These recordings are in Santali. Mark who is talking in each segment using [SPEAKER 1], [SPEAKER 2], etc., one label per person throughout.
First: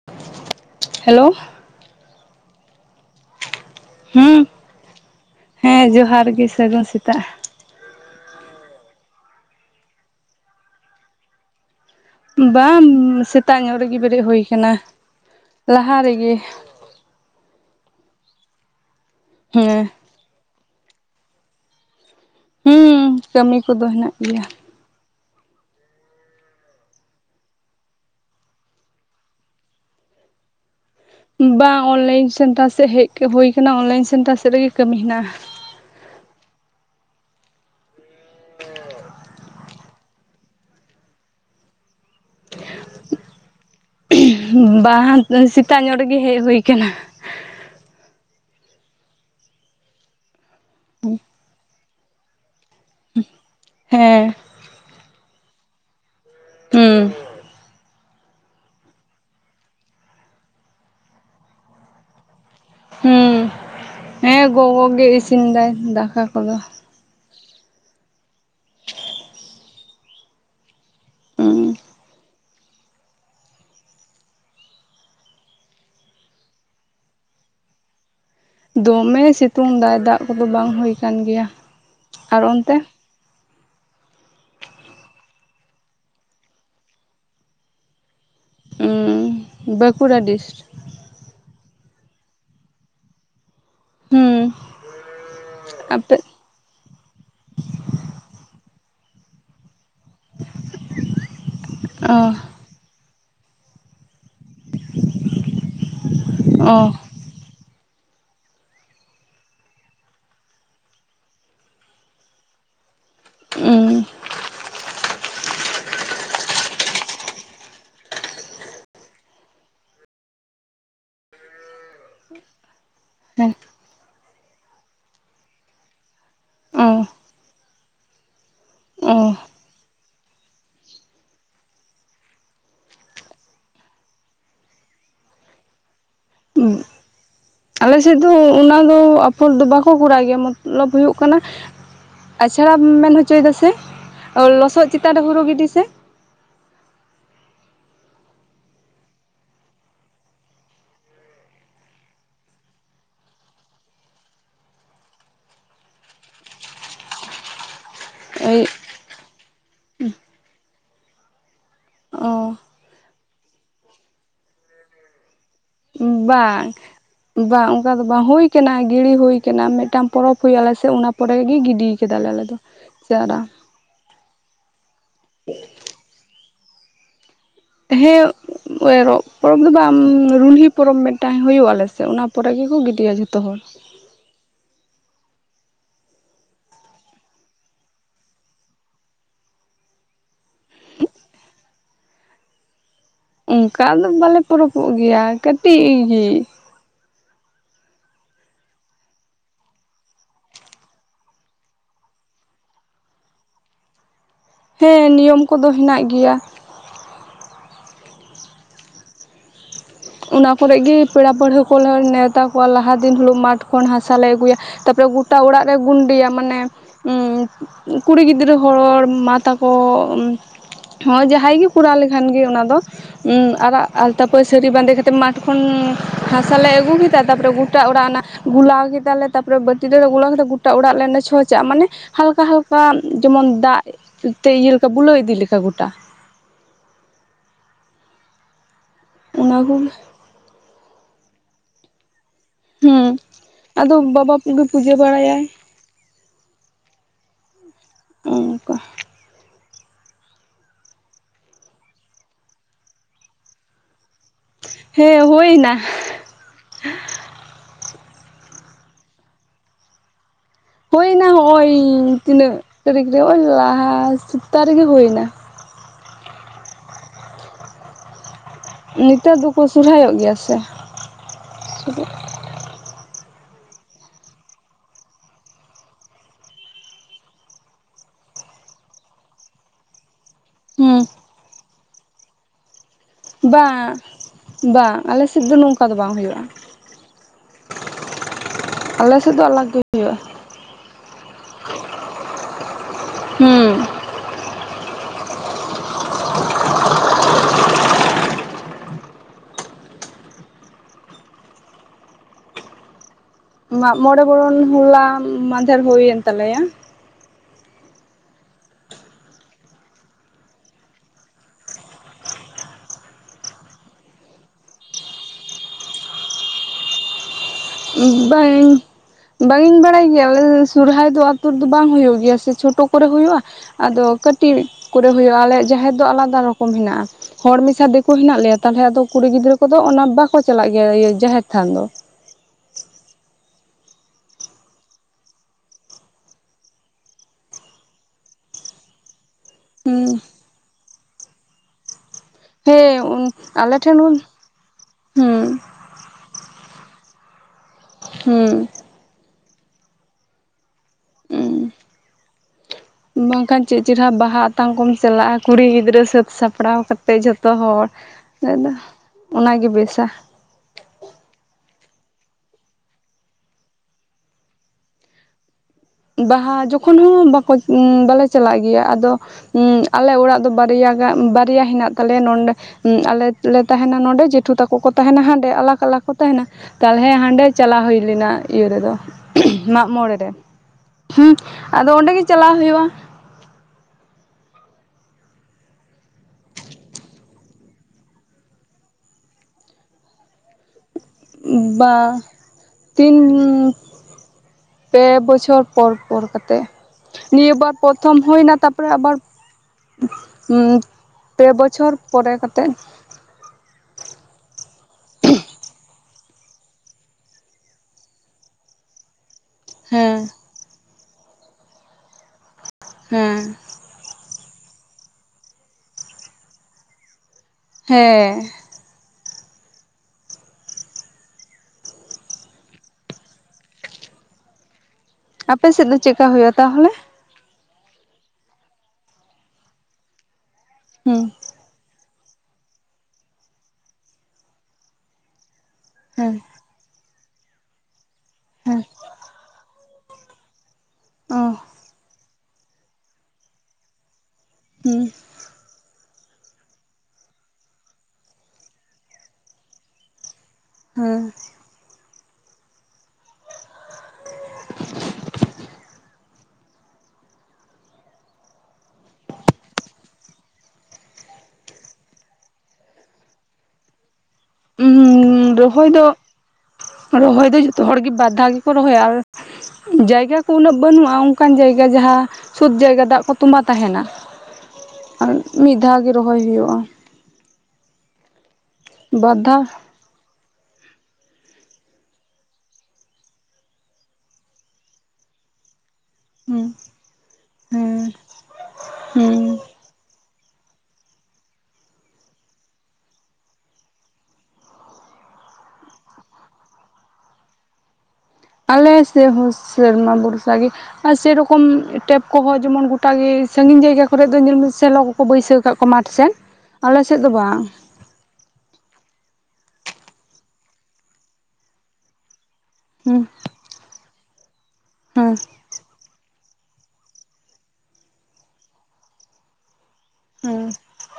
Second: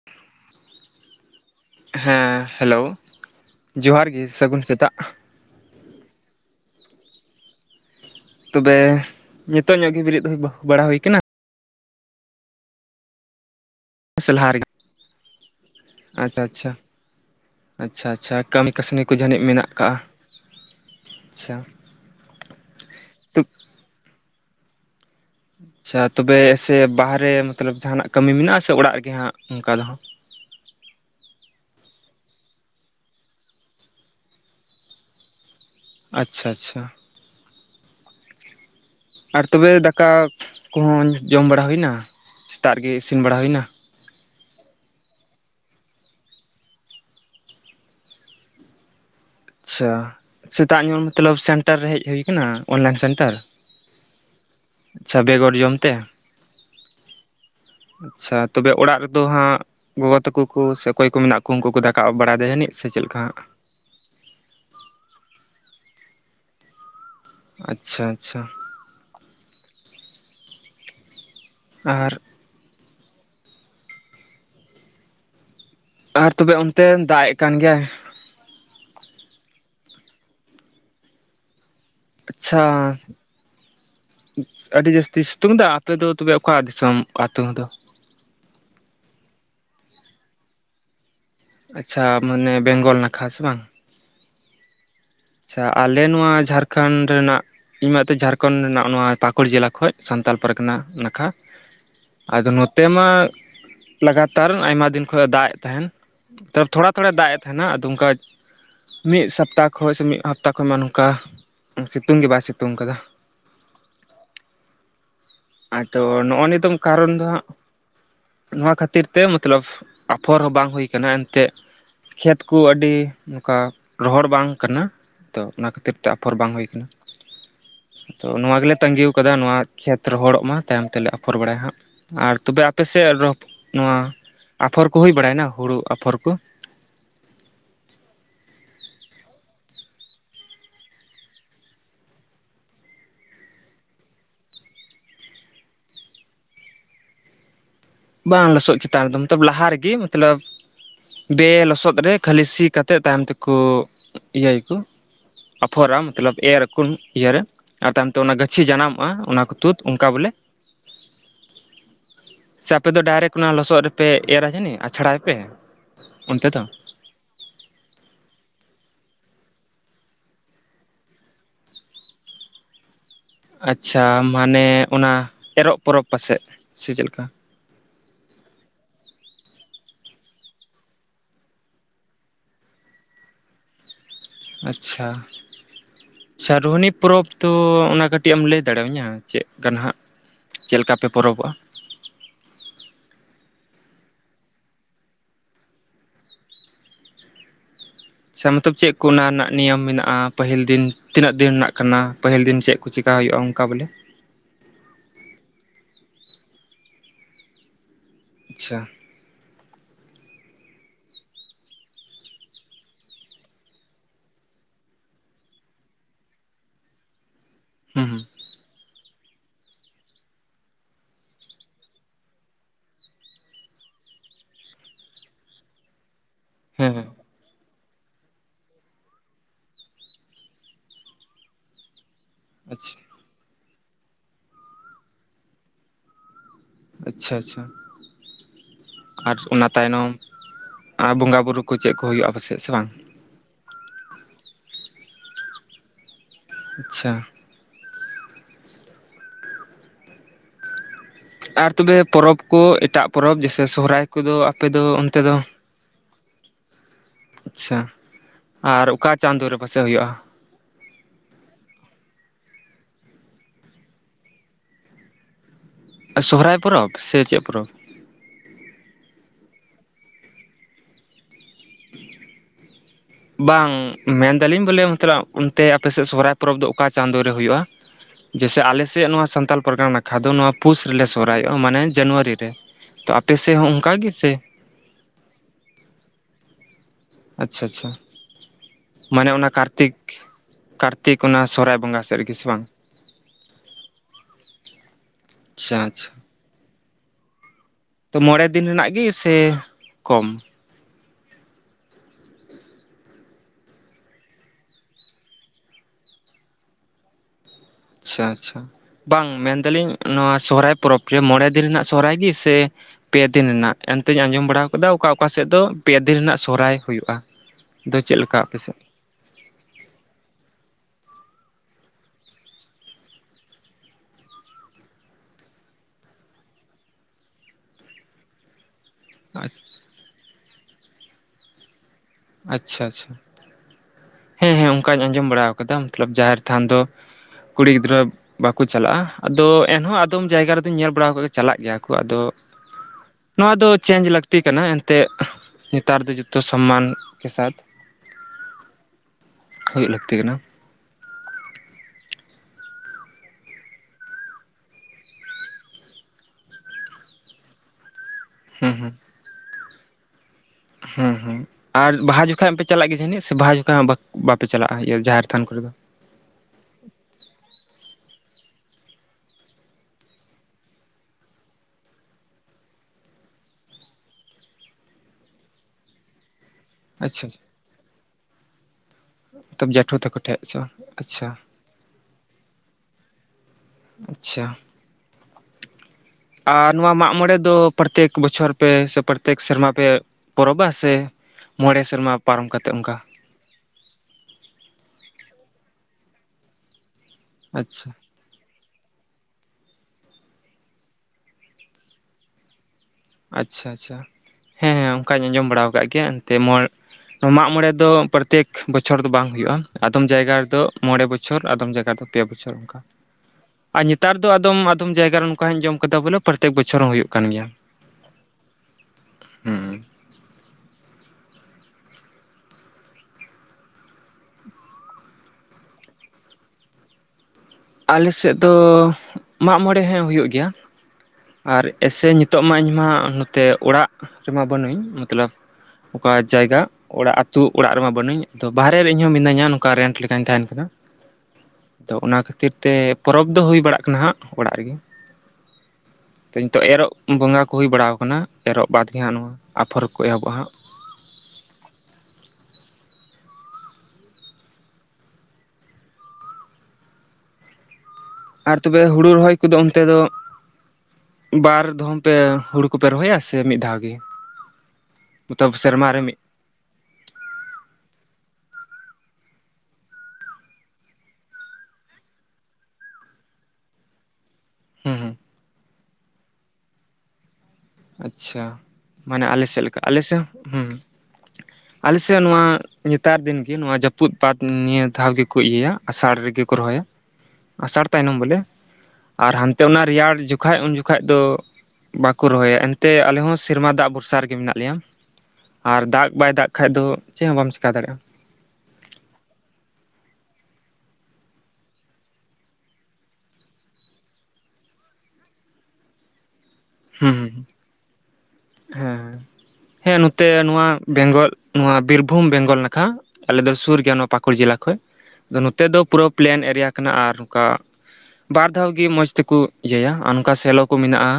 [SPEAKER 1] [unintelligible] ᱦᱮᱞᱳ ᱾
[SPEAKER 2] ᱦᱮᱸᱻ, ᱦᱮᱞᱳ ᱾ ᱡᱚᱦᱟᱨ ᱜᱮ, ᱥᱟᱹᱜᱩᱱ ᱥᱮᱛᱟᱜ ᱾
[SPEAKER 1] ᱦᱮᱸᱻᱡᱚᱦᱟᱨ ᱜᱮ, ᱥᱟᱹᱜᱩᱱ ᱥᱮᱛᱟᱜ ᱾
[SPEAKER 2] ᱛᱚᱵᱮ, ᱱᱤᱛᱚᱜ ᱧᱚᱜ ᱜᱮ, ᱵᱮᱨᱮᱫᱽ ᱵᱟᱲᱟ ᱦᱩᱭ ᱠᱟᱱᱟ?
[SPEAKER 1] ᱵᱟᱝ ᱥᱮᱛᱟᱜ ᱧᱚᱜ ᱨᱮᱜᱮ, ᱵᱮᱨᱮᱜ
[SPEAKER 2] ᱥᱮ
[SPEAKER 1] ᱦᱩᱭ
[SPEAKER 2] ᱞᱟᱦᱟ ᱨᱮᱜᱮ
[SPEAKER 1] ᱟᱠᱟᱱᱟ ᱞᱟᱦᱟ ᱨᱮᱜᱮ
[SPEAKER 2] ᱟᱪᱪᱷᱟ
[SPEAKER 1] ᱾
[SPEAKER 2] ᱟᱪᱪᱷᱟ ᱟᱪᱪᱷᱟ ᱟᱪᱪᱷᱟ ᱾ ᱠᱟᱹᱢᱤ ᱠᱟᱹᱥᱱᱤ ᱠᱚ, ᱡᱟᱹᱱᱤᱡ ᱢᱮᱱᱟᱜ
[SPEAKER 1] ᱦᱮᱸ
[SPEAKER 2] ᱠᱟᱜᱼᱟ? ᱟᱪᱪᱷᱟ ᱾
[SPEAKER 1] ᱦᱩᱸᱻ, ᱠᱟᱹᱢᱤ ᱠᱚᱫᱚ ᱦᱮᱱᱟᱜ ᱜᱮᱭᱟ ᱾
[SPEAKER 2] ᱟᱪᱪᱷᱟ, ᱛᱚᱵᱮ ᱥᱮ, ᱵᱟᱦᱨᱮ ᱢᱚᱛᱞᱚᱵ ᱡᱟᱦᱟᱸᱱᱟᱜ ᱠᱟᱹᱢᱤ ᱢᱮᱱᱟᱜᱼᱟ, ᱥᱮ ᱚᱲᱟᱜ ᱨᱮᱜᱮ, ᱦᱟᱸᱜ ᱚᱱᱠᱟ ᱫᱚ ᱦᱟᱸᱜ?
[SPEAKER 1] ᱵᱟᱝ? ᱚᱱᱞᱟᱭᱤᱱ ᱥᱮᱱᱴᱟᱨ ᱥᱮᱜ ᱦᱮᱡ ᱦᱳᱭ ᱟᱠᱟᱱᱟ, ᱚᱱᱞᱟᱭᱤᱱ ᱥᱮᱱᱴᱟᱨ ᱥᱮᱜ ᱨᱮᱜᱮ ᱠᱟᱹᱢᱤ ᱦᱮᱱᱟᱜᱼᱟ ᱾
[SPEAKER 2] ᱟᱪᱪᱷᱟ, ᱟᱪᱪᱷᱟ ᱾ ᱟᱨ ᱛᱚᱵᱮ, ᱫᱟᱠᱟ ᱠᱚᱦᱚᱸ ᱡᱚᱢ ᱵᱟᱲᱟ ᱦᱩᱭᱮᱱᱟ ᱥᱮᱛᱟᱜ ᱨᱮᱜᱮ, ᱤᱥᱤᱱ ᱵᱟᱲᱟ ᱦᱩᱭᱮᱱᱟ?
[SPEAKER 1] ᱮᱸᱦᱩ-ᱨ ᱵᱟᱝ, ᱥᱮᱛᱟᱜ ᱧᱚᱜ ᱨᱮᱜᱮ, ᱦᱮᱡ ᱦᱩᱭ ᱟᱠᱟᱱᱟ ᱾
[SPEAKER 2] ᱟᱪᱪᱷᱟ ᱾ ᱥᱮᱛᱟᱜ ᱧᱚᱜ, ᱢᱚᱛᱞᱚᱵ ᱥᱮᱱᱴᱟᱨ ᱨᱮ ᱦᱮᱡ ᱦᱩᱭ ᱦᱮᱡ ᱮᱱᱟ ᱾ ᱚᱱᱞᱟᱭᱤᱱ ᱥᱮᱱᱴᱟᱨ,
[SPEAKER 1] ᱦᱮᱸ
[SPEAKER 2] ᱪᱷᱟᱵᱮᱭᱟᱱ ᱜᱚᱨᱡᱚᱱ ᱛᱮ?
[SPEAKER 1] ᱦᱩᱸᱻ ᱾
[SPEAKER 2] ᱟᱪᱪᱷᱟ, ᱛᱚᱵᱮ ᱚᱲᱟᱜ ᱨᱮᱫᱚ ᱦᱟᱸᱜ, ᱜᱚᱜᱚ ᱛᱟᱠᱚ ᱠᱚ, ᱥᱮ ᱚᱠᱚᱭ ᱠᱚ, ᱢᱮᱱᱟᱜ ᱠᱚ, ᱩᱱᱠᱩ ᱠᱚ, ᱫᱟᱠᱟ ᱵᱟᱲᱟᱭᱫᱟ ᱡᱟᱹᱱᱤᱡ? ᱥᱮ ᱪᱮᱫ ᱞᱮᱠᱟ
[SPEAKER 1] ᱦᱩᱸ,
[SPEAKER 2] ᱦᱟᱸᱜ?
[SPEAKER 1] ᱦᱮᱸᱻᱜᱚᱜᱚ ᱜᱮ, ᱤᱥᱤᱱᱫᱟᱭ ᱫᱟᱠᱟ ᱠᱚᱫᱚ ᱾
[SPEAKER 2] ᱟᱪᱪᱷᱟ, ᱟᱪᱪᱷᱟ ᱾
[SPEAKER 1] ᱦᱩᱸ
[SPEAKER 2] ᱟᱨ, ᱟᱨ, ᱛᱚᱵᱮ ᱚᱱᱛᱮ ᱫᱟᱜ, ᱮᱛ ᱠᱟᱱ ᱜᱮᱭᱟᱭ?
[SPEAKER 1] ᱫᱚᱢᱮ ᱥᱤᱛᱩᱝ ᱫᱟᱭ ᱾ ᱫᱟᱜ ᱠᱚᱫᱚ ᱵᱟᱝ, ᱦᱩᱭ ᱠᱟᱱ ᱜᱮᱭᱟ ᱾
[SPEAKER 2] ᱟᱪᱪᱷᱟᱻ᱾ ᱟᱹᱰᱤ ᱡᱟᱹᱥᱛᱤ ᱥᱤᱛᱩᱝ ᱮᱫᱟ ᱾ ᱟᱯᱮ ᱫᱚ ᱛᱚᱵᱮ, ᱚᱠᱟ ᱫᱤᱥᱚᱢ ᱟᱛᱳ ᱫᱚ?
[SPEAKER 1] ᱩᱸᱻ, ᱵᱟᱸᱠᱩᱲᱟ ᱰᱤᱥ
[SPEAKER 2] ᱟᱪᱪᱷᱟ, ᱢᱟᱱᱮ ᱵᱮᱝᱜᱚᱞ ᱱᱟᱠᱷᱟ ᱥᱮ, ᱵᱟᱝ?
[SPEAKER 1] ᱦᱩᱸᱻ ᱾
[SPEAKER 2] ᱟᱪᱪᱷᱟ ᱾ ᱟᱞᱮ ᱱᱚᱣᱟ ᱡᱷᱟᱲᱠᱷᱟᱸᱰ ᱨᱮᱱᱟᱜ, ᱤᱧ ᱢᱟᱛᱚ ᱡᱷᱟᱲᱠᱷᱚᱸᱰ ᱨᱮᱱᱟᱜ, ᱱᱚᱜᱼᱱᱚᱣᱟ ᱯᱟᱠᱩᱲ ᱡᱮᱞᱟ ᱠᱷᱚᱡ-ᱼ ᱥᱟᱱᱛᱟᱞ ᱯᱚᱨᱜᱟᱱᱟ ᱱᱟᱠᱷᱟ,
[SPEAKER 1] ᱚ
[SPEAKER 2] ᱟᱫᱚ, ᱱᱚᱛᱮ ᱢᱟ ᱞᱟᱜᱟᱛᱟᱨ, ᱟᱭᱢᱟ ᱫᱤᱱ ᱠᱷᱚᱡ, ᱮ ᱫᱟᱜ ᱮᱫ, ᱛᱟᱦᱮᱸᱱ ᱾ ᱛᱟᱵ-ᱛᱷᱚᱲᱟ
[SPEAKER 1] ᱚ
[SPEAKER 2] ᱛᱷᱚᱲᱟ ᱫᱟᱜ, ᱮᱫ ᱛᱟᱦᱮᱱᱟ ᱾ ᱟᱫᱚ ᱚᱱᱠᱟ ᱢᱤᱫ ᱥᱟᱯᱛᱟᱦ ᱠᱷ ᱦᱳᱭ ᱥᱮ! ᱢᱤᱫ ᱦᱟᱯᱛᱟ ᱠᱷᱚᱱ ᱢᱟ, ᱱᱚᱝᱠᱟ ᱥᱤᱛᱩᱝ ᱜᱮ, ᱵᱟᱭ ᱥᱤᱛᱩᱝ ᱟᱠᱟᱫᱟ ᱾
[SPEAKER 1] ᱩᱸ
[SPEAKER 2] ᱟᱭ, ᱛᱚ ᱱᱚᱜ-ᱚᱭ ᱱᱤᱛᱚᱝ ᱠᱟᱨᱚᱱ ᱫᱚ, ᱦᱟᱸᱜ ᱾ ᱱᱚᱣᱟ ᱠᱷᱟᱹᱛᱤᱨ ᱛᱮ, ᱢᱚᱛᱞᱚᱵ ᱟᱯᱷᱚᱨ ᱦᱚᱸ ᱵᱟᱝ ᱦᱩᱭ ᱟᱠᱟᱱᱟ, ᱮᱱᱛᱮᱜ ᱾ ᱠᱷᱮᱛ ᱠᱚ, ᱟᱹᱰᱤ
[SPEAKER 1] ᱦᱮᱸ
[SPEAKER 2] ᱱᱚᱝᱠᱟ ᱨᱚᱦᱚᱲ ᱵᱟᱝ ᱠᱟᱱᱟ ᱾ ᱛᱚ ᱚᱱᱟ ᱠᱷᱟᱹᱛᱤᱨ ᱛᱮ ᱟᱯᱷᱚᱨ ᱵᱟᱝ ᱦᱩᱭ ᱠᱟᱱᱟ,
[SPEAKER 1] ᱚ
[SPEAKER 2] ᱟᱫᱚ ᱱᱚᱣᱟ ᱜᱮᱞᱮ ᱛᱟᱺᱜᱤ ᱣᱟᱠᱟᱫᱟ
[SPEAKER 1] ᱚ
[SPEAKER 2] ᱱᱚᱣᱟ ᱠᱷᱮᱛ ᱚᱛ ᱨᱚᱦᱚᱲᱚᱜ ᱢᱟ, ᱛᱟᱭᱚᱢ ᱛᱮᱞᱮ ᱟᱯᱷᱚᱨ ᱵᱟᱲᱟᱭᱟ ᱦᱟᱸᱜ ᱟᱨ ᱛᱚᱵᱮ ᱟᱯᱮ ᱥᱮᱫ ᱨᱚᱯᱷ ᱱᱚᱣᱟ ᱟᱯᱷᱚᱨ ᱠᱚ ᱦᱩᱭ ᱵᱟᱲᱟᱭᱮᱱᱟ, ᱦᱩᱲᱩ ᱟᱯᱷᱚᱨ ᱠᱩ?
[SPEAKER 1] ᱟᱞᱮ ᱥᱮᱫ ᱫᱚ ᱚᱱᱟ ᱫᱚ ᱟᱯᱷᱚᱨ ᱫᱚ ᱵᱟᱠᱚ ᱠᱚᱨᱟᱣ ᱜᱮᱭᱟ ᱢᱚᱛᱞᱚᱵ ᱦᱩᱭᱩᱜ ᱠᱟᱱᱟ, ᱟᱪᱷ ᱲᱟᱢ ᱢᱮᱱ ᱦᱚᱪᱚᱭᱮᱫᱟ ᱥᱮ ᱞᱚᱥᱚᱫ ᱪᱮᱛᱟᱱ ᱨᱮ ᱦᱩᱲᱩ ᱜᱤᱰᱤ ᱥᱮ?
[SPEAKER 2] ᱵᱟᱝ ᱞᱚᱥᱚᱫ ᱪᱮᱛᱟᱱ ᱨᱮᱫᱚ ᱢᱚᱛᱞᱚᱵᱽ ᱞᱟᱦᱟ ᱨᱮᱜᱮ ᱢᱚᱛᱞᱚᱵᱽ ᱵᱮ ᱞᱚᱥᱚᱫ ᱨᱮ ᱠᱷᱟᱹᱞᱤ ᱥᱤ ᱠᱟᱛᱮᱫ ᱛᱟᱭᱚᱢ ᱛᱮᱠᱚ ᱤᱭᱟᱹᱭᱟᱠᱩ, ᱟᱯᱷᱚᱨᱟᱢ ᱢᱚᱛᱞᱚᱵ ᱮᱨ ᱟᱹᱠᱩᱱ ᱤᱭᱟᱹ ᱨᱮ, ᱟᱨ ᱛᱟᱭᱚᱢ ᱛᱮ ᱚᱱᱟ ᱜᱟᱹᱪᱷᱤ ᱡᱟᱱᱟᱢᱚᱜ-ᱟ ᱚᱱᱟ ᱠᱚ ᱛᱩᱫ ᱚᱱᱠᱟ ᱵᱚᱞᱮ,
[SPEAKER 1] ᱚ
[SPEAKER 2] ᱥᱮ ᱟᱯᱮ ᱫᱚ ᱰᱟᱭᱨᱮᱠ ᱚᱱᱟ ᱞᱚᱥᱚᱫ ᱨᱮᱯᱮ ᱮᱨᱟ ᱡᱟᱹᱱᱤᱜ ᱟᱪᱷᱲᱟᱭᱟᱯᱮ?
[SPEAKER 1] ᱩᱸ
[SPEAKER 2] ᱚᱱᱛᱮ ᱫᱚ
[SPEAKER 1] ᱵᱟᱝ ᱾ ᱵᱟᱝ ᱚᱸᱠᱟ ᱫᱚ ᱵᱟᱝ ᱦᱩᱭ ᱠᱟᱱᱟ ᱜᱤᱲᱤ ᱦᱩᱭ ᱠᱟᱱᱟ ᱢᱤᱫᱴᱟᱝ ᱯᱚᱲᱚᱯ ᱦᱩᱭᱩᱜᱼᱟ ᱟᱞᱮ ᱥᱮᱫ ᱚᱱᱟ ᱯᱚᱨᱮ ᱜᱮ ᱜᱤᱰᱤ ᱟᱠᱟᱫᱟᱞᱮ ᱟᱞᱮ ᱫᱚ᱾ ᱪᱟᱨᱟ,
[SPEAKER 2] ᱟᱪᱪᱷᱟ, ᱢᱟᱱᱮ ᱚᱱᱟ ᱮᱨᱚᱜ ᱯᱚᱨᱚᱵᱽ ᱯᱟᱥᱮᱫ ᱥᱮ ᱪᱮᱫ ᱞᱮᱠᱟ?
[SPEAKER 1] ᱦᱮᱸ ᱩᱸ ᱮᱨᱚᱜ ᱯᱚᱨᱚᱵᱽ ᱫᱚ ᱵᱟᱸᱢ ᱨᱩᱱᱦᱤ ᱯᱚᱨᱚᱵᱽ ᱢᱤᱫᱴᱟᱝ ᱦᱩᱭᱩᱜᱼᱟ ᱟᱞᱮ ᱥᱮᱫ ᱚᱱᱟ ᱯᱚᱨᱮ ᱜᱮᱠᱚ ᱜᱤᱰᱤᱭᱟ ᱡᱷᱚᱛᱚ ᱦᱚᱲ᱾
[SPEAKER 2] ᱟᱪᱪᱷᱟ, ᱪᱷᱟ ᱨᱩᱦᱩᱱᱤ ᱯᱚᱨᱚᱵᱽ ᱫᱚ ᱚᱱᱟ ᱠᱟᱹᱴᱤᱡ ᱮᱢ ᱞᱟᱹᱭ ᱫᱟᱲᱮᱭᱟᱹᱧᱟᱹ ᱪᱮᱫ ᱠᱟᱱᱟ ᱦᱟᱸᱜ? ᱪᱮᱫ ᱞᱮᱠᱟ ᱯᱮ ᱯᱚᱨᱚᱵᱽ ᱚᱜ-ᱟ?
[SPEAKER 1] ᱚᱸᱠᱟ ᱫᱚ ᱵᱟᱞᱮ ᱯᱚᱨᱚᱯᱚᱜ ᱜᱮᱭᱟ ᱠᱟᱹᱴᱤᱜ ᱜᱤ,
[SPEAKER 2] ᱪᱷᱟ ᱢᱚᱛᱚᱵ ᱪᱮᱫ ᱠᱚ ᱚᱱᱟ ᱨᱮᱱᱟᱜ ᱱᱤᱭᱚᱢ ᱢᱮᱱᱟᱜ-ᱟ ᱯᱟᱹᱦᱤᱞ ᱫᱤᱱ ᱛᱤᱱᱟᱹᱜ ᱫᱤᱱ ᱨᱮᱱᱟᱜ ᱠᱟᱱᱟ ᱯᱟᱹᱦᱤᱞ ᱫᱤᱱ ᱪᱮᱫ? ᱠᱩ ᱪᱮᱠᱟ ᱦᱩᱭᱩᱜ-ᱟ ᱚᱸᱠᱟ ᱵᱚᱞᱮ?
[SPEAKER 1] ᱦᱮᱸ ᱱᱤᱭᱚᱢ ᱠᱚᱫᱚ ᱦᱮᱱᱟᱜ ᱜᱮᱭᱟ,
[SPEAKER 2] ᱟᱪᱪᱷᱟ,
[SPEAKER 1] ᱚᱱᱟ ᱠᱚᱨᱮᱜ ᱜᱮ ᱯᱮᱲᱟ ᱯᱟᱹᱲᱦᱟᱸ ᱠᱚᱞᱦᱮ ᱱᱮᱣᱛᱟ ᱠᱚᱣᱟ ᱞᱟᱦᱟ ᱫᱤᱱ ᱦᱤᱞᱳᱜ ᱢᱟᱴᱷ ᱠᱷᱚᱱ ᱦᱟᱥᱟ ᱞᱮ ᱟᱹᱜᱩᱭᱟ ᱛᱟᱯᱚᱨᱮ ᱜᱚᱴᱟ ᱚᱲᱟᱜ ᱨᱮ ᱜᱩᱱᱰᱤᱭᱟ ᱢᱟᱱᱮ ᱩᱸᱻ ᱩᱸ
[SPEAKER 2] ᱦᱩᱸ
[SPEAKER 1] ᱠᱩᱲᱤ
[SPEAKER 2] ᱦᱩᱸ
[SPEAKER 1] ᱜᱤᱫᱽᱨᱟᱹ ᱦᱚᱲ ᱢᱟ ᱛᱟᱠᱚ ᱩᱸ ᱦᱚᱸ ᱡᱟᱦᱟᱸᱭ ᱜᱮ ᱠᱚᱨᱟᱣ ᱞᱮᱠᱷᱟᱱ ᱜᱮ ᱚᱱᱟ ᱫᱚ, ᱩᱸ ᱟᱨᱟᱜ ᱟᱞᱛᱟ ᱯᱟᱹᱭ ᱥᱟᱹᱨᱤ ᱵᱟᱸᱫᱮ ᱠᱟᱛᱮ ᱢᱟᱴᱷ ᱠᱷᱚᱱ ᱦᱟᱥᱟ ᱞᱮ
[SPEAKER 2] ᱦᱮᱸ
[SPEAKER 1] ᱟᱹᱜᱩ
[SPEAKER 2] ᱦᱮᱸ
[SPEAKER 1] ᱠᱮᱫᱟ, ᱛᱟᱯᱚᱨᱮ ᱜᱚᱴᱟ ᱚᱲᱟᱜ ᱚᱱᱟ ᱜᱩᱞᱟᱣ ᱜᱮ ᱛᱟᱞᱮ ᱛᱟᱯᱚᱨᱮ ᱵᱟᱹᱴᱤ ᱫᱮᱲᱮ ᱜᱩᱞᱟᱣ ᱠᱟᱛᱮ ᱜᱚᱴᱟ ᱚᱲᱟᱜ ᱞᱮ ᱱᱮ ᱪᱷᱚᱸᱪᱟᱜ ᱢᱟᱱᱮ ᱦᱟᱞᱠᱟ
[SPEAKER 2] ᱟᱪᱪᱷᱟ
[SPEAKER 1] ᱦᱟᱞᱠᱟᱫ ᱡᱮᱢᱚᱱ ᱫᱟᱜ ᱮ ᱛᱮ ᱤᱭᱟᱹ ᱞᱮᱠᱟ ᱵᱩᱞᱟᱹᱣ ᱤᱫᱤ ᱞᱮᱠᱟ ᱜᱚᱴᱟ,
[SPEAKER 2] ᱟᱪᱪᱷᱟ ᱟᱪᱪᱷᱟ, ᱟᱨ ᱚᱱᱟ ᱛᱟᱭᱱᱚᱢ? ᱟᱸ ᱵᱚᱸᱜᱟ ᱵᱩᱨᱩ ᱠᱚ ᱪᱮᱜ ᱠᱚ ᱦᱩᱭᱩᱜᱼᱟ ᱟᱯᱮᱥᱮᱡ ᱥᱮ ᱵᱟᱝ?
[SPEAKER 1] ᱦᱮᱸ ᱟᱫᱚ ᱵᱟᱵᱟᱯ ᱜᱮ ᱯᱩᱡᱟᱹ ᱵᱟᱲᱟᱭᱟᱭ,
[SPEAKER 2] ᱟᱪᱪᱷᱟ᱾
[SPEAKER 1] ᱩᱸᱦ ᱚᱝᱠᱟ,
[SPEAKER 2] ᱟᱨ ᱛᱚᱵᱮ ᱯᱚᱨᱚᱵᱽ ᱠᱚ ᱮᱴᱟᱜ ᱯᱚᱨᱚᱵᱽ ᱡᱟᱭᱥᱮ ᱥᱚᱦᱨᱟᱭ, ᱠᱚᱫᱚ ᱟᱯᱮ ᱫᱚ ᱚᱱᱛᱮ
[SPEAKER 1] ᱦᱮᱸ
[SPEAKER 2] ᱫᱚ
[SPEAKER 1] ᱦᱳᱭᱱᱟ
[SPEAKER 2] ᱟᱪᱪᱷᱟ, ᱟᱨ ᱚᱠᱟ ᱪᱟᱸᱫᱚ ᱨᱮ ᱯᱟᱥᱮᱜ ᱦᱩᱭᱩᱜ-ᱟ?
[SPEAKER 1] ᱦᱩᱭ ᱮᱱᱟ ᱦᱚᱸᱜ-ᱚᱭ ᱛᱤᱱᱟᱹᱜ ᱛᱟᱹᱨᱤᱠᱷ ᱨᱮ ᱦᱚᱸᱜ-ᱚᱭ ᱞᱟᱦᱟ ᱥᱤᱻᱛᱟ ᱨᱮᱜᱮ ᱦᱩᱭᱮᱱᱟ᱾
[SPEAKER 2] ᱥᱚᱦᱨᱟᱭ ᱯᱚᱨᱚᱵᱽ ᱥᱮ ᱪᱮᱫ ᱯᱚᱨᱚᱵᱽ?
[SPEAKER 1] ᱱᱮᱛᱳᱜ ᱫᱚᱠᱚ ᱥᱚᱨᱦᱟᱭᱚᱜ ᱜᱮᱭᱟ ᱥᱮ? [unintelligible]
[SPEAKER 2] ᱵᱟᱝ ᱢᱮᱱᱫᱟᱞᱤᱧ ᱵᱚᱞᱮ ᱚᱸᱛᱮᱱᱟᱜ ᱚᱱᱛᱮ ᱟᱯᱮ ᱥᱮᱫ ᱥᱚᱦᱨᱟᱭ ᱯᱚᱨᱚᱵᱽ ᱫᱚ ᱚᱠᱟ ᱪᱟᱸᱫᱳ ᱨᱮ ᱦᱩᱭᱩᱜᱼᱟ? ᱡᱮᱭᱥᱮ ᱟᱞᱮᱥᱮᱜ ᱱᱚᱣᱟ ᱥᱟᱱᱛᱟᱞ ᱯᱟᱨᱜᱟᱱᱟ ᱱᱟᱠᱷᱟ ᱫᱚ ᱱᱚᱣᱟ ᱯᱩᱥ
[SPEAKER 1] ᱦᱮᱸ
[SPEAKER 2] ᱨᱮᱞᱮ ᱥᱚᱦᱨᱟᱭᱚᱜᱼᱟ, ᱢᱟᱱᱮ ᱡᱟᱱᱣᱟᱹᱨᱤ ᱨᱮ, ᱛᱚ ᱟᱯ-
[SPEAKER 1] ᱵᱟᱝ ᱵᱟᱝ ᱟᱞᱮ ᱥᱮᱫ ᱫᱚ ᱱᱚᱝᱠᱟ ᱫᱚ ᱵᱟᱝ ᱦᱩᱭᱩᱜᱼᱟ᱾
[SPEAKER 2] ᱟᱪᱪᱷᱟ ᱟᱪᱪᱷᱟ ᱢᱟᱱᱮ
[SPEAKER 1] ᱟᱞᱮᱥᱮᱫ ᱫᱚ
[SPEAKER 2] ᱚᱱᱟ
[SPEAKER 1] ᱟᱞᱟᱜᱽ ᱜᱮ
[SPEAKER 2] ᱠᱟᱨᱛᱤᱠ᱾
[SPEAKER 1] ᱦᱩᱭᱩᱜᱼᱟ
[SPEAKER 2] ᱠᱟᱨᱛᱤᱠ ᱚᱱᱟ ᱥᱚᱨᱦᱟᱭ ᱵᱚᱸᱜᱟ ᱥᱮᱫ ᱨᱮᱜ ᱥᱮ ᱵᱟᱝ᱾
[SPEAKER 1] ᱦᱩᱸ
[SPEAKER 2] ᱟᱪᱪᱷᱟ ᱟᱪᱷᱟ ᱛᱚ ᱢᱚᱬᱮ ᱫᱤᱱ ᱨᱮᱱᱟᱜ ᱜᱮ ᱥᱮ ᱠᱚᱢ?
[SPEAKER 1] ᱢᱟᱜ ᱢᱚᱲᱮ ᱵᱚᱲᱚᱱ ᱦᱚᱞᱟ ᱢᱟᱫᱷᱮᱨ ᱦᱩᱭᱮᱱ ᱛᱟᱞᱮᱭᱟ᱾
[SPEAKER 2] ᱟᱪᱪᱷᱟ ᱟᱪᱪᱷᱟ ᱵᱟᱝ ᱢᱮᱱᱫᱟᱞᱤᱧ ᱱᱚᱣᱟ ᱥᱚᱦᱚᱨᱟᱭ ᱯᱚᱨᱚᱵᱽ ᱨᱮ, ᱢᱚᱬᱮ ᱫᱤᱱ ᱨᱮᱱᱟᱜ ᱥᱚᱦᱚᱨᱟᱭ ᱜᱮ ᱥᱮ ᱯᱮ ᱫᱤᱱ ᱨᱮᱱᱟᱜ ᱮᱱᱛᱮᱧ ᱟᱸᱡᱚᱢ ᱵᱟᱲᱟ ᱠᱟᱫᱟ ᱚᱠᱟ ᱚᱠᱟ ᱥᱮᱫ ᱫᱚ, ᱯᱮ ᱫᱤᱱ ᱨᱮᱱᱟᱜ ᱥᱚᱦᱨᱟᱭ ᱦᱩᱭᱩᱜᱼᱟ᱾ ᱫᱚ
[SPEAKER 1] ᱮ
[SPEAKER 2] ᱪᱮᱫ ᱞᱮᱠᱟ
[SPEAKER 1] ᱵᱟᱝ᱾
[SPEAKER 2] ᱟᱯᱮᱥᱮᱫ
[SPEAKER 1] ᱵᱟᱝ ᱤᱧ ᱵᱟᱲᱟᱭ ᱜᱮᱭᱟ ᱥᱚᱨᱦᱟᱭ ᱫᱚ ᱟᱛᱩ ᱨᱮᱫᱚ ᱵᱟᱝ ᱦᱩᱭᱩᱜ ᱜᱮᱭᱟ ᱥᱮ ᱪᱷᱳᱴᱳ ᱠᱚᱨᱮ ᱦᱩᱭᱩᱜᱼᱟ᱾ ᱟᱫᱚ ᱠᱟᱹᱴᱤᱡ ᱠᱚᱨᱮ ᱦᱩᱭᱩᱜᱼᱟ, ᱟᱞᱮᱭᱟᱜ ᱡᱟᱦᱮᱨ ᱫᱚ ᱟᱞᱟᱫᱟ ᱨᱚᱠᱚᱢ ᱦᱮᱱᱟᱜᱼᱟ᱾ ᱦᱚᱲ ᱢᱮᱥᱟ ᱫᱤᱠᱩ ᱦᱮᱱᱟᱜ ᱞᱮᱭᱟ ᱛᱟᱦᱞᱮ ᱟᱫᱚ ᱠᱩᱲᱤ ᱜᱤᱫᱽᱨᱟᱹ ᱠᱚᱫᱚ, ᱚᱱᱟ ᱵᱟᱠᱚ ᱪᱟᱞᱟᱜ ᱜᱮᱭᱟ ᱡᱟᱦᱮᱨ ᱛᱷᱟᱱ ᱫᱚ᱾
[SPEAKER 2] ᱟᱪᱪᱷᱟ ᱟᱪᱪᱷᱟ ᱦᱮᱸ ᱦᱮᱸ ᱚᱱᱠᱟᱧ ᱟᱸᱡᱚᱢ ᱵᱟᱲᱟ ᱟᱠᱟᱫᱟ ᱢᱚᱛᱞᱚᱵ ᱡᱟᱦᱮᱨ ᱛᱷᱟᱱ ᱫᱚ, ᱠᱩᱲᱤ ᱜᱤᱫᱽᱨᱟᱹ ᱵᱟᱠᱚ ᱪᱟᱞᱟᱜᱼᱟ᱾ ᱟᱫᱚ ᱮᱱᱦᱚᱸ
[SPEAKER 1] ᱦᱩᱸ
[SPEAKER 2] ᱟᱫᱚᱢ ᱡᱟᱭᱜᱟ ᱨᱮᱫᱚᱧ ᱧᱮᱞ ᱵᱟᱲᱟ ᱟᱠᱟᱜ ᱠᱚ ᱪᱟᱞᱟᱜ ᱜᱮᱭᱟ ᱠᱚ ᱟᱫᱚ᱾
[SPEAKER 1] ᱦᱮᱸ
[SPEAKER 2] ᱱᱚᱣᱟ ᱫᱚ
[SPEAKER 1] ᱟᱞᱮ ᱴᱷᱮᱱ
[SPEAKER 2] ᱪᱮᱧᱡᱽ
[SPEAKER 1] ᱦᱩᱸ
[SPEAKER 2] ᱞᱟᱹᱠᱛᱤ ᱠᱟᱱᱟ ᱮᱱᱛᱮᱫ᱾ ᱱᱮᱛᱟᱨ ᱫᱚ ᱡᱚᱛᱚ ᱥᱚᱢᱟᱱ ᱠᱮ ᱥᱟᱛ
[SPEAKER 1] ᱦᱩᱸ
[SPEAKER 2] ᱦᱩᱭᱩᱜ ᱞᱟᱹᱠᱛᱤ ᱠᱟᱱᱟ᱾
[SPEAKER 1] ᱦᱩᱸ
[SPEAKER 2] [unintelligible]
[SPEAKER 1] ᱵᱟᱝᱠᱷᱟᱱ ᱪᱮᱫ ᱪᱮᱦᱨᱟ ᱵᱟᱦᱟ ᱟᱛᱟᱝ ᱠᱚᱢ ᱪᱟᱞᱟᱜᱼᱟ ᱠᱩᱲᱤ ᱜᱤᱫᱽᱨᱟᱹ ᱥᱟᱹᱛ ᱥᱟᱯᱲᱟᱣ ᱠᱟᱛᱮᱫ ᱡᱷᱚᱛᱚ ᱦᱚᱲ᱾ ᱟᱞᱮ ᱫᱚ
[SPEAKER 2] ᱦᱩᱸ
[SPEAKER 1] ᱚᱱᱟᱜᱮ ᱵᱮᱥᱟ᱾
[SPEAKER 2] ᱦᱩᱸ ᱦᱩᱸ ᱟᱨ ᱵᱟᱦᱟ ᱡᱚᱠᱷᱚᱡ ᱯᱮ ᱪᱟᱞᱟᱜ ᱜᱮ ᱡᱟᱹᱱᱤᱡ ᱥᱮ, ᱵᱟᱦᱟ ᱡᱚᱠᱷᱚᱡ ᱵᱟᱯᱮ ᱪᱟᱞᱟᱜᱼᱟ ᱤᱭᱟᱹ ᱡᱟᱦᱮᱨ ᱛᱷᱟᱱ ᱠᱚᱨᱮ ᱫᱚ?
[SPEAKER 1] ᱵᱟᱦᱟ ᱡᱚᱠᱷᱚᱱ ᱦᱚᱸ ᱵᱟᱠᱚ ᱵᱟᱞᱮ ᱪᱟᱞᱟᱜ ᱜᱮᱭᱟ ᱟᱫᱚ᱾ ᱟᱞᱮ ᱚᱲᱟᱜ ᱫᱚ ᱵᱟᱨᱭᱟ ᱜᱟ ᱵᱟᱨᱭᱟ ᱦᱮᱱᱟᱜ ᱛᱟᱞᱮᱭᱟ ᱱᱚᱰᱮ᱾ ᱟᱞᱮ ᱞᱮ ᱛᱟᱦᱮᱱᱟ ᱱᱚᱸᱰᱮ ᱡᱮᱴᱩ ᱛᱟᱠᱚ ᱠᱚ ᱛᱟᱦᱮᱱᱟ ᱦᱟᱸᱰᱮ ᱟᱞᱟᱜ ᱟᱞᱟᱜᱽ ᱠᱚ᱾ ᱛᱟᱦᱮᱱᱟ ᱛᱟᱦᱚᱞᱮ
[SPEAKER 2] ᱟᱪᱪᱷᱟ
[SPEAKER 1] ᱦᱟᱸᱰᱮ ᱪᱟᱞᱟᱣ ᱦᱩᱭ ᱞᱮᱱᱟ ᱤᱭᱟᱹ ᱨᱮᱫᱚ᱾
[SPEAKER 2] ᱛᱚᱵᱽ ᱡᱮᱴᱷᱩ ᱛᱟᱠᱚ ᱴᱷᱮᱡ ᱪᱚ᱾
[SPEAKER 1] ᱦᱩᱸ ᱟᱫᱚ ᱚᱸᱰᱮ ᱜᱮ ᱪᱟᱞᱟᱣ ᱦᱩᱭᱩᱜᱼᱟ᱾
[SPEAKER 2] ᱟᱪᱪᱷᱟ ᱟᱨ ᱱᱚᱣᱟ ᱢᱟᱜ ᱢᱚᱬᱮ ᱫᱚ ᱯᱨᱚᱛᱮᱠ ᱵᱚᱪᱷᱚᱨ ᱯᱮ ᱥᱮ ᱯᱨᱚᱛᱮᱠ ᱥᱮᱨᱢᱟ ᱯᱮ᱾ ᱯᱚᱨᱚᱵᱟ ᱥᱮ ᱢᱚᱬᱮ
[SPEAKER 1] ᱵᱟ
[SPEAKER 2] ᱥᱮᱨᱢᱟ ᱯᱟᱨᱚᱢ ᱠᱟᱛᱮᱫ ᱚᱱᱠᱟ
[SPEAKER 1] ᱛᱤᱱ ᱯᱮ ᱵᱚᱪᱷᱚᱨ ᱯᱚᱨ ᱯᱚᱨ ᱠᱟᱛᱮ ᱱᱤᱭᱟᱹ ᱵᱟᱨ
[SPEAKER 2] ᱟᱪᱪᱷᱟ
[SPEAKER 1] ᱯᱨᱚᱛᱷᱚᱢ᱾ ᱦᱩᱭᱱᱟ ᱛᱟᱯᱚᱨᱮ ᱟᱵᱟᱨ ᱩᱸ ᱯᱮ ᱵᱚᱪᱷᱚᱨ ᱯᱚᱨᱮ ᱠᱟᱛᱮᱜ᱾
[SPEAKER 2] ᱟᱪᱪᱷᱟ ᱟᱪᱪᱷᱟ ᱦᱮᱸ ᱦᱮᱸ ᱚᱱᱠᱟᱧ ᱟᱸᱡᱚᱢ ᱵᱟᱲᱟ ᱟᱠᱟᱫ ᱜᱮᱭᱟ ᱮᱱᱛᱮ, ᱢᱚᱬ ᱢᱟᱜ ᱢᱚᱬᱮ ᱫᱚ ᱯᱨᱚᱛᱮᱠ᱾ ᱵᱚᱪᱷᱚᱨ ᱫᱚ ᱵᱟᱝ ᱦᱩᱭᱩᱜᱼᱟ, ᱟᱫᱚᱢ
[SPEAKER 1] ᱦᱮᱸ
[SPEAKER 2] ᱡᱟᱭᱜᱟ ᱨᱮᱫᱚ ᱢᱚᱬᱮ ᱵᱚᱪᱷᱚᱨ, ᱟᱫᱚᱢ ᱡᱟᱭᱜᱟ ᱨᱮ ᱫᱚ ᱯᱮ ᱵᱚᱪᱷᱚᱨ᱾ ᱚᱱᱠᱟ
[SPEAKER 1] ᱦᱮᱸ
[SPEAKER 2] ᱟᱨ ᱱᱮᱛᱟᱨ ᱫᱚ ᱟᱫᱚᱢ ᱟᱫᱚᱢ ᱡᱟᱭᱜᱟ ᱨᱮ ᱱᱚᱝᱠᱟ ᱦᱚᱧ ᱡᱚᱢ ᱟᱠᱟᱫᱟ, ᱵᱚᱞᱮ ᱯᱨᱚᱛᱮᱠ ᱵᱚᱪᱷᱚᱨ ᱦᱚᱸ ᱦᱩᱭᱩᱜ ᱠᱟᱱ ᱜᱮᱭᱟ᱾
[SPEAKER 1] ᱦᱮᱸ
[SPEAKER 2] ᱦᱩᱸ
[SPEAKER 1] ᱟᱯᱮᱥᱮᱫ ᱫᱚ ᱪᱮᱫ ᱠᱟ ᱦᱩᱭᱩᱜᱼᱟ ᱛᱟᱦᱚᱞᱮ?
[SPEAKER 2] ᱟᱞᱮ ᱥᱮᱫ ᱫᱚ ᱢᱟᱜᱢᱚᱬᱮ ᱦᱮᱸ ᱦᱩᱭᱩᱜ ᱜᱮᱭᱟ᱾
[SPEAKER 1] ᱦᱩᱸ᱾
[SPEAKER 2] ᱟᱨ ᱮᱥᱮ ᱧᱤᱛᱚᱜ ᱢᱟ ᱤᱧᱢᱟ ᱱᱚᱛᱮ ᱚᱲᱟᱜ ᱨᱮᱢᱟ ᱵᱟᱹᱱᱩᱧ, ᱢᱚᱛᱞᱚᱵ ᱚᱠᱟ
[SPEAKER 1] ᱦᱮᱸ
[SPEAKER 2] ᱡᱟᱭᱜᱟ ᱚᱲᱟᱜ ᱟᱹᱛᱩ ᱚᱲᱟᱜ ᱨᱮᱢᱟ ᱵᱟᱹᱱᱩᱧ, ᱟᱫᱚ ᱵᱟᱦᱨᱮ
[SPEAKER 1] ᱦᱮᱸ
[SPEAKER 2] ᱨᱮ ᱤᱧᱦᱚᱸ ᱢᱤᱱᱟᱹᱧᱟ ᱱᱚᱝᱠᱟ ᱨᱮᱱᱴ ᱞᱮᱠᱟᱧ ᱛᱟᱦᱮᱸᱱ ᱠᱟᱱᱟ᱾
[SPEAKER 1] ᱚ
[SPEAKER 2] ᱟᱫᱚ ᱚᱱᱟ ᱠᱷᱟᱹᱛᱤᱨ ᱛᱮ ᱯᱚᱨᱚᱵᱽ ᱫᱚ ᱦᱩᱭ ᱵᱟᱲᱟᱜ ᱠᱟᱱᱟ ᱦᱟᱸᱜ ᱚᱲᱟᱜ ᱨᱮᱜᱮ᱾
[SPEAKER 1] ᱦᱩᱸ᱾
[SPEAKER 2] ᱛᱚ ᱱᱤᱛᱚᱜ ᱮᱨᱚᱜ ᱵᱚᱸᱜᱟ ᱠᱚ ᱦᱩᱭ ᱵᱟᱲᱟᱣ ᱠᱟᱱᱟ, ᱮᱨᱚᱜ ᱵᱟᱫ ᱜᱮ ᱦᱟᱸᱜ ᱱᱚᱣᱟ ᱟᱯᱷᱚᱨ ᱠᱚ ᱮᱦᱚᱵᱚᱜ-ᱟ ᱦᱟᱸᱜ᱾
[SPEAKER 1] ᱦᱩᱸ᱾ [inaudible]
[SPEAKER 2] ᱟᱨ ᱛᱚᱵᱮ ᱦᱩᱲᱩ ᱨᱚᱦᱚᱭ ᱠᱚᱫᱚ ᱚᱱᱛᱮ ᱫᱚ ᱵᱟᱨ ᱫᱷᱚᱢ ᱯᱮ ᱦᱩᱲᱩ ᱠᱚᱯᱮ ᱨᱚᱦᱚᱭᱟ ᱥᱮ ᱢᱤᱫ ᱫᱷᱟᱣ ᱜᱮ? ᱢᱚᱛᱞᱚᱵ
[SPEAKER 1] ᱩᱸᱻ
[SPEAKER 2] ᱥᱮᱨᱢᱟ
[SPEAKER 1] ᱨᱚᱦᱚᱭ
[SPEAKER 2] ᱨᱮ
[SPEAKER 1] ᱫᱚ
[SPEAKER 2] ᱢᱤᱫ
[SPEAKER 1] ᱨᱚᱦᱚᱭ ᱫᱚ ᱡᱷᱚᱛᱚ ᱦᱚᱲᱜᱮ ᱵᱟᱨ ᱫᱷᱟᱣ ᱜᱮᱠᱚ ᱨᱚᱦᱚᱭᱟ, ᱟᱨ ᱡᱟᱭᱜᱟ ᱠᱚ ᱩᱱᱟᱹᱜ ᱵᱟᱹᱱᱩᱜᱼᱟ ᱚᱱᱠᱟᱱ ᱡᱟᱭᱜᱟ ᱡᱟᱦᱟᱸ ᱥᱩᱫ ᱡᱟᱭᱜᱟ ᱫᱟᱜ ᱠᱚ ᱛᱩᱸᱵᱟ ᱛᱟᱦᱮᱸᱱᱟ᱾
[SPEAKER 2] ᱦᱩᱸ ᱦᱩᱸ᱾
[SPEAKER 1] ᱟᱨ ᱢᱤᱫ ᱫᱷᱟᱣ ᱜᱮ ᱨᱚᱦᱚᱭ ᱦᱩᱭᱩᱜᱼᱟ᱾
[SPEAKER 2] ᱟᱪᱪᱷᱟ ᱢᱟᱱᱮ
[SPEAKER 1] ᱵᱟᱨ
[SPEAKER 2] ᱟᱞᱮ ᱥᱮᱫ
[SPEAKER 1] ᱫᱷᱟᱣ
[SPEAKER 2] ᱞᱮᱠᱟ ᱟᱞᱮ ᱥᱮᱫ ᱦᱩᱸ᱾ ᱟᱞᱮ ᱥᱮᱫ ᱱᱚᱣᱟ ᱱᱮᱛᱟᱨ ᱫᱤᱱ ᱜᱤ ᱱᱚᱣᱟ ᱡᱟᱹᱯᱩᱫ ᱯᱟᱫ ᱱᱤᱭᱟᱹ ᱫᱷᱟᱣ ᱜᱮ ᱠᱩ ᱤᱭᱟᱹᱭᱟ ᱟᱥᱟᱲ ᱨᱮᱜᱮ ᱠᱚ
[SPEAKER 1] ᱦᱩᱸ
[SPEAKER 2] ᱨᱚᱦᱚᱭᱟ ᱟᱥᱟᱲ
[SPEAKER 1] ᱦᱮᱸ
[SPEAKER 2] ᱛᱟᱭᱱᱚᱢ ᱵᱚᱞᱮ ᱟᱨ
[SPEAKER 1] ᱦᱩᱸ
[SPEAKER 2] ᱦᱟᱱᱛᱮ ᱚᱱᱟ ᱨᱮᱭᱟᱲ ᱡᱩᱠᱷᱟᱡ ᱩᱱ ᱡᱩᱠᱷᱟᱡ ᱫᱚ ᱵᱟᱠᱚ ᱨᱚᱦᱚᱭᱟ ᱮᱱ ᱛᱮ ᱟᱞᱮ ᱦᱚᱸ ᱥᱤᱨᱢᱟ ᱫᱟᱜ ᱵᱷᱚᱨᱥᱟ ᱨᱮᱜᱤ ᱢᱤᱱᱟᱜ ᱞᱮᱭᱟ᱾ ᱟᱨ ᱫᱟᱠ ᱵᱟᱭ ᱫᱟᱜ ᱠᱷᱟᱡ ᱫᱚ ᱪᱮᱫ ᱦᱚᱸ ᱵᱟᱢ ᱪᱤᱠᱟ ᱫᱟᱲᱮᱭᱟᱜᱼᱟ᱾
[SPEAKER 1] ᱟᱞᱮ ᱥᱮᱫ ᱦᱚᱸ ᱥᱮᱨᱢᱟ ᱵᱩᱨᱥᱟ ᱜᱮ᱾ ᱟᱨ ᱥᱮᱨᱚᱠᱚᱢ ᱴᱮᱯ ᱠᱚᱦᱚᱸ ᱡᱮᱢᱚᱱ ᱜᱩᱴᱟ ᱜᱮ ᱥᱟᱺᱜᱤᱧ ᱡᱟᱭᱜᱟ ᱠᱚᱨᱮᱫ ᱫᱚ ᱧᱮᱞ ᱢᱮ ᱥᱮᱞᱚ ᱠᱩ ᱵᱟᱹᱭᱥᱟᱹᱣ ᱠᱟᱫ ᱠᱚᱣᱟ ᱢᱟᱴᱷ ᱥᱮᱫ, ᱟᱞᱮ ᱥᱮᱫ
[SPEAKER 2] ᱦᱩᱸ
[SPEAKER 1] ᱫᱚ
[SPEAKER 2] ᱦᱩᱸ
[SPEAKER 1] ᱵᱟᱝ᱾
[SPEAKER 2] ᱦᱮᱸ ᱦᱮᱸ ᱱᱚᱛᱮ ᱱᱚᱣᱟ ᱵᱮᱝᱜᱚᱞ ᱱᱚᱣᱟ ᱵᱤᱨᱵᱷᱩᱢ ᱵᱮᱝᱜᱚᱞ ᱱᱟ ᱠᱷᱟᱱ
[SPEAKER 1] ᱦᱩᱸ
[SPEAKER 2] ᱟᱞᱮ ᱫᱚ ᱥᱩᱨ ᱜᱮᱭᱟ ᱱᱚᱣᱟ ᱯᱟᱠᱩᱲ ᱡᱮᱞᱟ ᱠᱷᱚᱡ
[SPEAKER 1] ᱦᱩᱸ
[SPEAKER 2] ᱟᱫᱚ ᱱᱚᱛᱮ ᱫᱚ ᱯᱩᱨᱟᱹ ᱯᱞᱮᱱ ᱮᱨᱤᱭᱟ ᱠᱟᱱᱟ ᱟᱨ ᱱᱚᱝᱠᱟ ᱵᱟᱨ ᱫᱷᱟᱣ ᱜᱮ ᱢᱚᱡᱽ ᱛᱮᱠᱚ ᱤᱭᱟᱹᱭᱟ ᱟᱨ ᱱᱚᱝᱠᱟ ᱥᱮᱞᱚ
[SPEAKER 1] ᱦᱩᱸ
[SPEAKER 2] ᱠᱚ ᱢᱮᱱᱟᱜᱼᱟ,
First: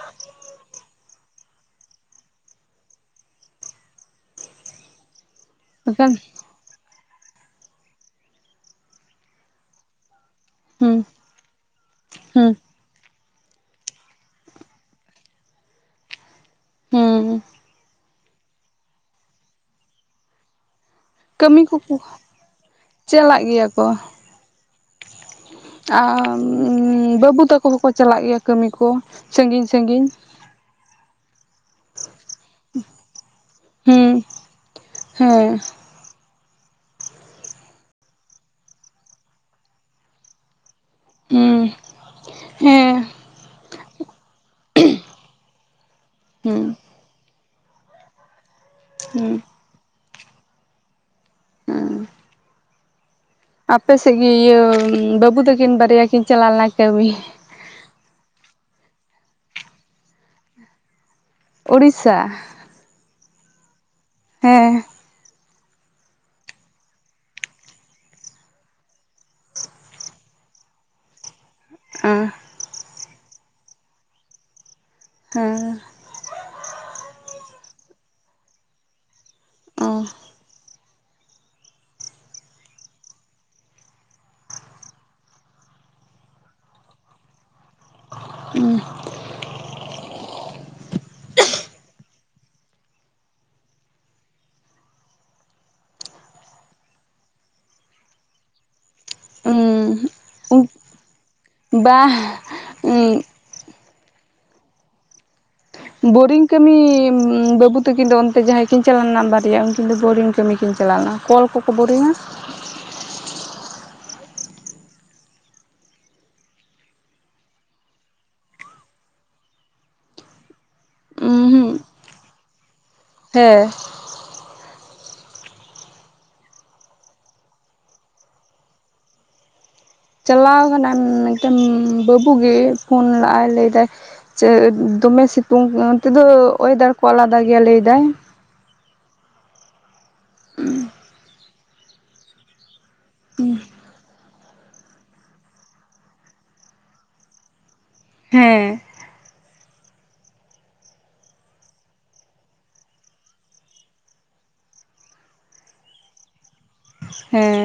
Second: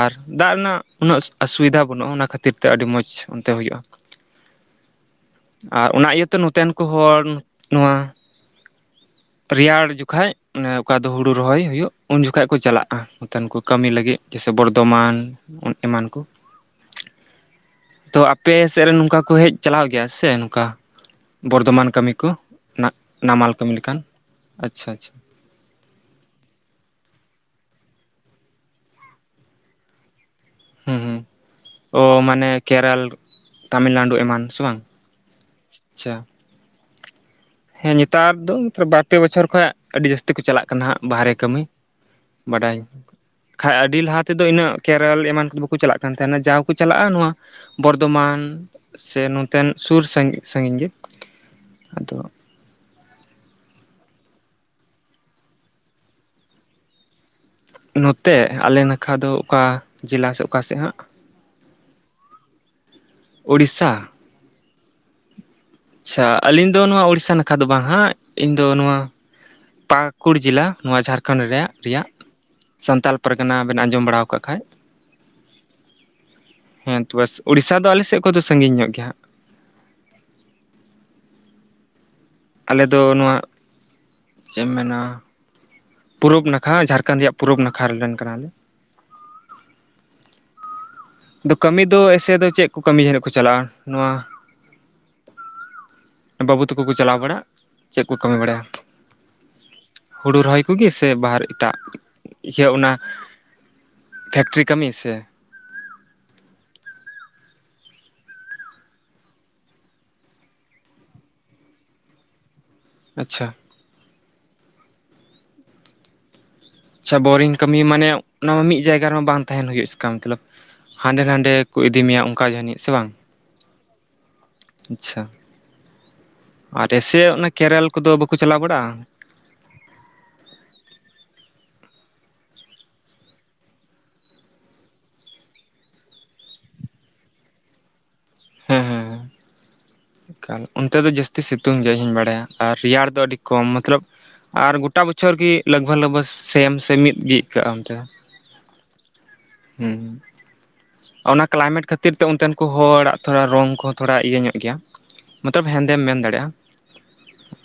[SPEAKER 2] ᱟᱨ ᱫᱟᱜ ᱨᱮᱱᱟᱜ ᱩᱱᱟᱹᱜ ᱚᱥᱩᱵᱤᱫᱷᱟ ᱵᱟᱹᱱᱩᱜᱼᱟ ᱚᱱᱟ ᱠᱷᱟᱹᱛᱤᱨ ᱛᱮ ᱟᱹᱰᱤ ᱢᱚᱡᱽ ᱚᱱᱛᱮ ᱦᱩᱭᱩᱜᱼᱟ᱾ ᱟᱨ ᱚᱱᱟ
[SPEAKER 1] ᱵᱟᱠᱷᱟᱱ
[SPEAKER 2] ᱤᱭᱟᱹᱛᱮ ᱱᱚᱛᱮᱱ ᱠᱩ ᱦᱚᱲ ᱱᱚᱣᱟ ᱨᱮᱭᱟᱲ ᱡᱩᱠᱷᱟᱡ ᱚᱱᱮ ᱚᱠᱟ
[SPEAKER 1] ᱦᱩᱸ
[SPEAKER 2] ᱫᱚ ᱦᱩᱲᱩ ᱨᱚᱦᱚᱭ ᱦᱩᱭᱩᱜ ᱩᱱ ᱡᱩᱠᱷᱟᱡ
[SPEAKER 1] ᱦᱩᱸ
[SPEAKER 2] ᱠᱩ ᱪᱟᱞᱟᱜᱼᱟ᱾ ᱛᱮᱱ ᱠᱩ ᱠᱟᱹᱢᱤ ᱞᱟᱹᱜᱤᱫ ᱡᱮᱭᱥᱮ ᱵᱚᱨᱫᱚᱢᱟᱱ ᱚᱱ ᱮᱢᱟᱱ ᱠᱩ
[SPEAKER 1] ᱦᱩᱸ᱾
[SPEAKER 2] ᱛᱚ ᱟᱯᱮ ᱥᱮᱫ ᱨᱮᱱ ᱱᱩᱝᱠᱟ ᱠᱩ ᱦᱮᱡ ᱪᱟᱞᱟᱣ ᱜᱮᱭᱟ ᱥᱮ ᱱᱚᱝᱠᱟ
[SPEAKER 1] ᱠᱟᱹᱢᱤ
[SPEAKER 2] ᱵᱚᱨᱫᱚᱢᱟᱱ
[SPEAKER 1] ᱠᱚᱠᱚ
[SPEAKER 2] ᱠᱟᱹᱢᱤ ᱠᱚ ᱱᱟᱜ,
[SPEAKER 1] ᱪᱟᱞᱟᱜ
[SPEAKER 2] ᱱᱟᱢᱟᱞ
[SPEAKER 1] ᱜᱮᱭᱟ
[SPEAKER 2] ᱠᱟᱢᱤ
[SPEAKER 1] ᱠᱚ
[SPEAKER 2] ᱞᱮᱠᱟᱱ? ᱟᱪᱪᱷᱟ ᱟᱪᱪᱷᱟ᱾
[SPEAKER 1] ᱟᱻ ᱵᱟᱹᱵᱩ ᱛᱟᱠᱚ ᱦᱚᱸᱠᱚ ᱪᱟᱞᱟᱜ ᱜᱮᱭᱟ ᱠᱟᱹᱢᱤ ᱠᱚ ᱥᱟᱺᱜᱤᱧ ᱥᱟᱺᱜᱤᱧ᱾
[SPEAKER 2] ᱦᱩᱸ ᱦᱩᱸ ᱚ ᱢᱟᱱᱮ ᱠᱮᱨᱟᱞ ᱛᱟᱢᱤᱞᱱᱟᱰᱩ
[SPEAKER 1] ᱦᱩᱸ
[SPEAKER 2] ᱮᱢᱟᱱ ᱥᱮ ᱵᱟᱝ?
[SPEAKER 1] ᱦᱮᱸ᱾
[SPEAKER 2] ᱟᱪᱪᱷᱟ᱾ ᱦᱮᱸ ᱧᱮᱛᱟᱨ ᱫᱚ ᱵᱟᱨᱯᱮ ᱵᱚᱪᱷᱚᱨ ᱠᱷᱚᱭᱟᱜ ᱟᱹᱰᱤ ᱡᱟᱹᱥᱛᱤ ᱠᱩ ᱪᱟᱞᱟᱜ ᱠᱟᱱᱟ ᱦᱟᱸᱜ ᱵᱟᱦᱨᱮ ᱠᱟᱹᱢᱤ,
[SPEAKER 1] ᱦᱩᱸ
[SPEAKER 2] ᱵᱟᱰᱟᱭ
[SPEAKER 1] ᱦᱮᱸ
[SPEAKER 2] ᱠᱷᱟᱡ ᱟᱹᱰᱤ ᱞᱟᱦᱟ ᱛᱮᱫᱚ ᱤᱱᱟᱹᱜ ᱠᱮᱨᱟᱞ ᱮᱢᱟᱱ ᱠᱩ ᱵᱟᱠᱩ ᱪᱟᱞᱟᱜ ᱠᱟᱱ ᱛᱟᱦᱮᱸᱱᱟ, ᱡᱟᱣ
[SPEAKER 1] ᱦᱩᱸ
[SPEAKER 2] ᱠᱚ ᱪᱟᱞᱟᱜᱼᱟ ᱱᱚᱣᱟ ᱵᱚᱨᱫᱚᱢᱟᱱ ᱥᱮ
[SPEAKER 1] ᱦᱩᱸ
[SPEAKER 2] ᱱᱚᱛᱮᱱ ᱥᱩᱨ ᱥᱟᱸᱜᱤᱧ ᱥᱟᱸᱜᱤᱧ ᱜᱮ,
[SPEAKER 1] ᱦᱩᱸ
[SPEAKER 2] ᱟᱫᱚ
[SPEAKER 1] ᱟᱯᱮ ᱥᱮᱫ ᱜᱮ ᱤᱭᱟᱹ ᱵᱟᱹᱵᱩ ᱛᱟᱹᱠᱤᱱ ᱵᱟᱨᱭᱟ ᱠᱤᱱ ᱪᱟᱞᱟᱣ ᱞᱮᱱᱟ ᱠᱟᱹᱢᱤ᱾
[SPEAKER 2] ᱱᱚᱛᱮ ᱟᱞᱮ ᱱᱟᱠᱷᱟ ᱫᱚ ᱚᱠᱟ ᱡᱮᱞᱟ ᱥᱮ ᱚᱠᱟ ᱥᱮᱫ ᱦᱟᱸᱜ?
[SPEAKER 1] ᱩᱲᱤᱥᱥᱟ
[SPEAKER 2] ᱩᱲᱤᱥᱥᱟ
[SPEAKER 1] ᱦᱮᱸ
[SPEAKER 2] ᱟᱪᱪᱷᱟ ᱟᱹᱞᱤᱧ ᱫᱚ ᱱᱚᱣᱟ ᱩᱲᱤᱥᱥᱟ ᱱᱟᱠᱷᱟ ᱫᱚ ᱵᱟᱝ ᱦᱟᱸᱜ᱾ ᱤᱧᱫᱚ ᱱᱚᱣᱟ ᱯᱟᱹᱠᱩᱲ ᱡᱮᱞᱟ ᱱᱚᱣᱟ ᱡᱷᱟᱲᱠᱷᱚᱸᱰ ᱨᱮᱭᱟᱜ ᱨᱮᱭᱟᱜ
[SPEAKER 1] ᱦᱮᱸ
[SPEAKER 2] ᱥᱟᱱᱛᱟᱞ ᱯᱟᱨᱜᱟᱱᱟ ᱵᱮᱱ ᱟᱸᱡᱚᱢ ᱵᱟᱲᱟᱣ ᱠᱟᱫ ᱠᱷᱟᱡ᱾
[SPEAKER 1] ᱦᱮᱸ
[SPEAKER 2] ᱦᱮᱸ ᱛᱚ ᱵᱮᱥ ᱩᱲᱤᱥᱥᱟ ᱫᱚ ᱟᱞᱮ ᱥᱮᱫ ᱠᱷᱚᱱ ᱫᱚ ᱥᱟᱹᱜᱤᱧ ᱧᱚᱜ ᱜᱮᱭᱟ ᱦᱟᱸᱜ᱾
[SPEAKER 1] ᱚ
[SPEAKER 2] ᱟᱞᱮ ᱫᱚ ᱱᱚᱣᱟ ᱪᱮᱫ ᱮᱢ ᱢᱮᱱᱟ ᱯᱩᱨᱩᱵ ᱱᱟᱠᱷᱟ ᱡᱷᱟᱲᱠᱷᱟᱸᱰ ᱨᱮᱭᱟᱜ ᱯᱩᱨᱩᱵ ᱱᱟᱠᱷᱟ ᱨᱮᱱ ᱠᱟᱱᱟᱞᱮ᱾
[SPEAKER 1] ᱚ
[SPEAKER 2] ᱟᱫᱚ ᱠᱟᱹᱢᱤ ᱫᱚ ᱮᱥᱮ ᱫᱚ ᱪᱮᱫ ᱠᱚ ᱠᱟᱹᱢᱤ ᱫᱚᱠᱚ ᱪᱟᱞᱟᱜ-ᱟ ᱱᱚᱣᱟ ᱵᱟᱹᱵᱩ ᱛᱟᱠᱚ ᱠᱚ ᱪᱟᱞᱟᱣ ᱵᱟᱲᱟᱜ ᱪᱮᱜ ᱠᱚ ᱠᱟᱹᱢᱤ ᱵᱟᱲᱟᱭᱟ? ᱦᱩᱲᱩ ᱨᱚᱦᱚᱭ ᱠᱚᱜᱮ ᱥᱮ ᱵᱟᱦᱨᱮ ᱮᱴᱟᱜ
[SPEAKER 1] ᱵᱟ
[SPEAKER 2] ᱤᱭᱟᱹ ᱚᱱᱟ ᱯᱷᱮᱠᱴᱨᱤ ᱠᱟᱹᱢᱤ ᱥᱮ?
[SPEAKER 1] ᱵᱳᱨᱤᱝ ᱠᱟᱹᱢᱤ ᱵᱟᱹᱵᱩ ᱛᱟᱹᱠᱤᱱ ᱫᱚ ᱚᱱᱛᱮ ᱡᱟᱦᱟᱸᱭ ᱠᱤᱱ ᱪᱟᱞᱟᱣ ᱞᱮᱱᱟ ᱵᱟᱨᱭᱟ ᱩᱱᱠᱤᱱ ᱫᱚ ᱵᱳᱨᱤᱝ ᱠᱟᱹᱢᱤ ᱠᱤᱱ ᱪᱟᱞᱟᱣ ᱞᱮᱱᱟ᱾ ᱠᱚᱞ ᱠᱚᱠᱚ ᱵᱳᱨᱤᱝ-ᱟ᱾
[SPEAKER 2] ᱟᱪᱪᱷᱟ ᱟᱪᱪᱷᱟ ᱵᱳᱨᱤᱝ ᱠᱟᱹᱢᱤ ᱢᱟᱱᱮ ᱚᱱᱟ ᱢᱟ ᱢᱤᱫ ᱡᱟᱭᱜᱟ ᱨᱮᱢᱟ ᱵᱟᱝ ᱛᱟᱦᱮᱸᱱ ᱦᱩᱭᱩᱜ ᱮᱥᱠᱟᱢ ᱢᱚᱛᱞᱚᱵ᱾ ᱦᱟᱸᱰᱮ ᱱᱟᱰᱮ ᱠᱚ
[SPEAKER 1] ᱩᱸᱦᱩᱸ
[SPEAKER 2] ᱤᱫᱤ ᱢᱮᱭᱟ ᱚᱱᱠᱟ ᱡᱟᱹᱱᱤᱡ ᱥᱮ ᱵᱟᱝ?
[SPEAKER 1] ᱦᱮᱸ
[SPEAKER 2] ᱟᱪᱪᱷᱟ ᱟᱨ ᱮᱥᱮ ᱚᱱᱮ ᱠᱮᱨᱮᱞ ᱠᱚᱫᱚ ᱵᱟᱠᱚ ᱪᱟᱞᱟᱣ ᱵᱟᱲᱟᱜ-ᱟ?
[SPEAKER 1] ᱪᱟᱞᱟᱣ ᱠᱟᱱᱟᱭ ᱢᱤᱫᱴᱮᱱ ᱵᱟᱹᱵᱩ ᱜᱮ ᱯᱷᱳᱱ ᱞᱟᱜ ᱟᱭ ᱞᱟᱹᱭ ᱫᱟᱭ ᱪᱟᱹᱫ ᱫᱚᱢᱮ ᱥᱤᱸᱛᱩᱝ ᱚᱱᱛᱮ ᱫᱚ ᱳᱭᱮᱫᱟᱨ ᱠᱚ ᱟᱞᱟᱫᱟ ᱜᱮᱭᱟ ᱞᱟᱹᱭ ᱫᱟᱭ᱾
[SPEAKER 2] ᱦᱮᱸ ᱦᱮᱸ ᱦᱮᱸ ᱮᱠᱟᱞ ᱚᱱᱛᱮ ᱫᱚ ᱡᱟᱹᱥᱛᱤ ᱥᱤᱸᱛᱩᱝ ᱜᱮᱭᱟᱭ ᱤᱧ ᱦᱚᱧ ᱵᱟᱲᱟᱭᱟ ᱟᱨ ᱨᱮᱭᱟᱲ ᱫᱚ ᱟᱹᱰᱤ ᱠᱚᱢ ᱢᱚᱛᱞᱚᱵ ᱟᱨ ᱜᱚᱴ ᱜᱚᱴᱟ ᱵᱚᱪᱷᱚᱨ ᱜᱮ ᱞᱟᱜᱽᱵᱷᱟᱜᱽ ᱞᱟᱜᱽᱵᱷᱟᱜᱽ ᱥᱮᱢ ᱥᱮ ᱢᱤᱫ ᱜᱮ ᱟᱹᱭᱠᱟᱹᱜ-ᱟ ᱚᱱᱛᱮ ᱫᱚ᱾ [unintelligible]
[SPEAKER 1] ᱦᱮᱸ
[SPEAKER 2] ᱦᱩᱸ ᱚᱱᱟ ᱠᱞᱟᱭᱢᱮᱴ ᱠᱷᱟᱹᱛᱤᱨ ᱛᱮ ᱚᱱᱛᱮᱱ ᱠᱚ ᱦᱚᱲᱟᱜ ᱛᱷᱚᱲᱟ ᱨᱚᱝ ᱠᱚᱦᱚᱸ ᱛᱷᱚᱲᱟ ᱤᱭᱟᱹ ᱧᱚᱜ ᱜᱮᱭᱟ᱾ ᱢᱚᱛᱞᱚᱵ ᱦᱮᱸᱫᱮᱢ ᱢᱮᱱ ᱫᱟᱲᱮᱭᱟᱜ-ᱟ᱾
[SPEAKER 1] ᱦᱮᱸ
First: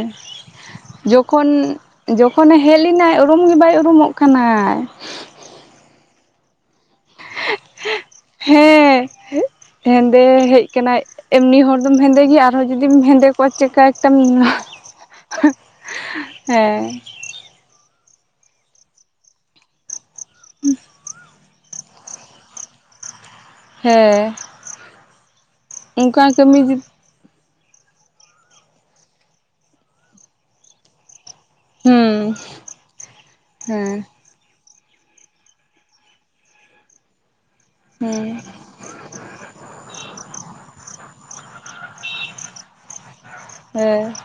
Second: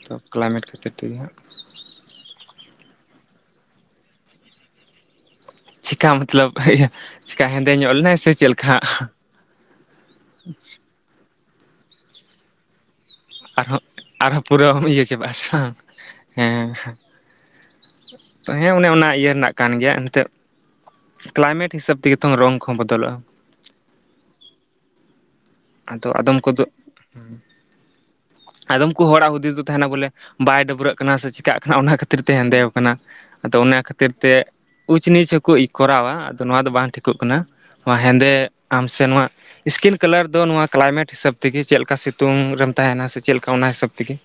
[SPEAKER 2] ᱦᱟᱸᱜ
[SPEAKER 1] ᱡᱚᱠᱷᱚᱱ ᱡᱚᱠᱷᱚᱱᱮ ᱦᱮᱡ ᱞᱮᱱᱟᱭ ᱩᱨᱩᱢ ᱜᱮ ᱵᱟᱭ ᱩᱨᱩᱢᱚᱜ ᱠᱟᱱᱟᱭ᱾
[SPEAKER 2] ᱪᱤᱠᱟ ᱢᱚᱛᱞᱚᱵ ᱤᱭᱟᱹ ᱪᱤᱠᱟ ᱦᱮᱸᱫᱮ ᱧᱚᱜ ᱞᱮᱱᱟᱭ ᱥᱮ? ᱪᱮᱫ ᱞᱮᱠᱟ ᱦᱟᱸᱜ
[SPEAKER 1] ᱦᱮᱸ ᱦᱮᱸᱫᱮ ᱦᱮᱡ ᱠᱟᱱᱟᱭ ᱮᱢᱱᱤ ᱦᱚᱲ ᱫᱚᱢ ᱦᱮᱸᱫᱮ ᱜᱮᱭᱟ ᱟᱨᱦᱚᱸ ᱡᱩᱫᱤᱢ ᱦᱮᱸᱫᱮ ᱠᱚᱣᱟ
[SPEAKER 2] ᱟᱨᱦᱚᱸ
[SPEAKER 1] ᱪᱮᱫᱠᱟ ᱮᱠᱴᱟᱢ
[SPEAKER 2] ᱟᱨᱦᱚᱸ
[SPEAKER 1] ᱦᱮᱸ
[SPEAKER 2] ᱯᱩᱨᱟᱹᱢ ᱤᱭᱟᱹ ᱪᱟᱵᱟᱜᱼᱟ ᱥᱮ ᱵᱟᱝ ᱦᱮᱸ ᱦᱮᱸ ᱚᱱᱮ ᱚᱱᱟ ᱤᱭᱟᱹ ᱨᱮᱱᱟᱜ ᱠᱟᱱ ᱜᱮᱭᱟ ᱱᱤᱛᱳᱜ
[SPEAKER 1] ᱦᱩᱸ
[SPEAKER 2] ᱠᱞᱟᱭᱢᱮᱴ ᱦᱤᱥᱟᱹᱵᱽ ᱛᱮᱜᱮ ᱛᱚᱝ ᱨᱚᱝ ᱠᱚᱦᱚᱸ ᱵᱚᱫᱚᱞᱚᱜ-ᱟ᱾
[SPEAKER 1] ᱦᱮᱸ
[SPEAKER 2] ᱟᱫᱚ
[SPEAKER 1] ᱚᱱᱠᱟ
[SPEAKER 2] ᱟᱫᱚᱢ
[SPEAKER 1] ᱠᱟᱹᱢᱤ
[SPEAKER 2] ᱠᱚᱫᱚ
[SPEAKER 1] ᱦᱩᱸ
[SPEAKER 2] ᱟᱫᱚᱢ ᱠᱩ ᱦᱚᱲᱟᱜ ᱦᱩᱫᱤᱥ ᱫᱚ ᱛᱟᱦᱮᱸᱱᱟ ᱵᱚᱞᱮ ᱵᱟᱭ ᱰᱟᱹᱵᱨᱟᱹᱜ ᱠᱟᱱᱟ ᱥᱮ ᱪᱤᱠᱟᱹᱜ ᱚᱱᱟ ᱠᱷᱟᱹᱛᱤᱨ ᱛᱮ ᱦᱮᱸᱫᱮ ᱠᱟᱱᱟ, ᱟᱫᱚ ᱚᱱᱟ
[SPEAKER 1] ᱦᱮᱸ
[SPEAKER 2] ᱠᱷᱟᱹᱛᱤᱨ ᱛᱮ ᱩᱪᱼᱱᱤᱡ ᱦᱚᱸᱠᱚ ᱠᱚᱨᱟᱣᱟ ᱟᱫᱚ ᱱᱚᱣᱟ ᱫᱚ ᱵᱟᱝ ᱴᱷᱤᱠᱚᱜ ᱠᱟᱱᱟ, ᱱᱚᱣᱟ
[SPEAKER 1] ᱦᱮᱸ
[SPEAKER 2] ᱦᱮᱸᱫᱮ ᱟᱢ ᱥᱮ ᱱᱚᱣᱟ ᱥᱠᱤᱱ ᱠᱟᱞᱟᱨ ᱫᱚ ᱱᱚᱣᱟ ᱠᱞᱟᱭᱢᱮᱴ ᱦᱤᱥᱟᱹᱵᱽ ᱛᱮᱜᱮ ᱪᱮᱫ ᱞᱮᱠᱟ ᱥᱤᱸᱛᱩᱝ ᱨᱮᱢ ᱛᱟᱦᱮᱸᱱᱟ ᱥᱮ ᱪᱮᱫ ᱞᱮᱠᱟ ᱚᱱᱟ ᱦᱤᱥᱟᱹᱵᱽ
[SPEAKER 1] ᱦᱮᱸ
[SPEAKER 2] ᱛᱮᱜᱤ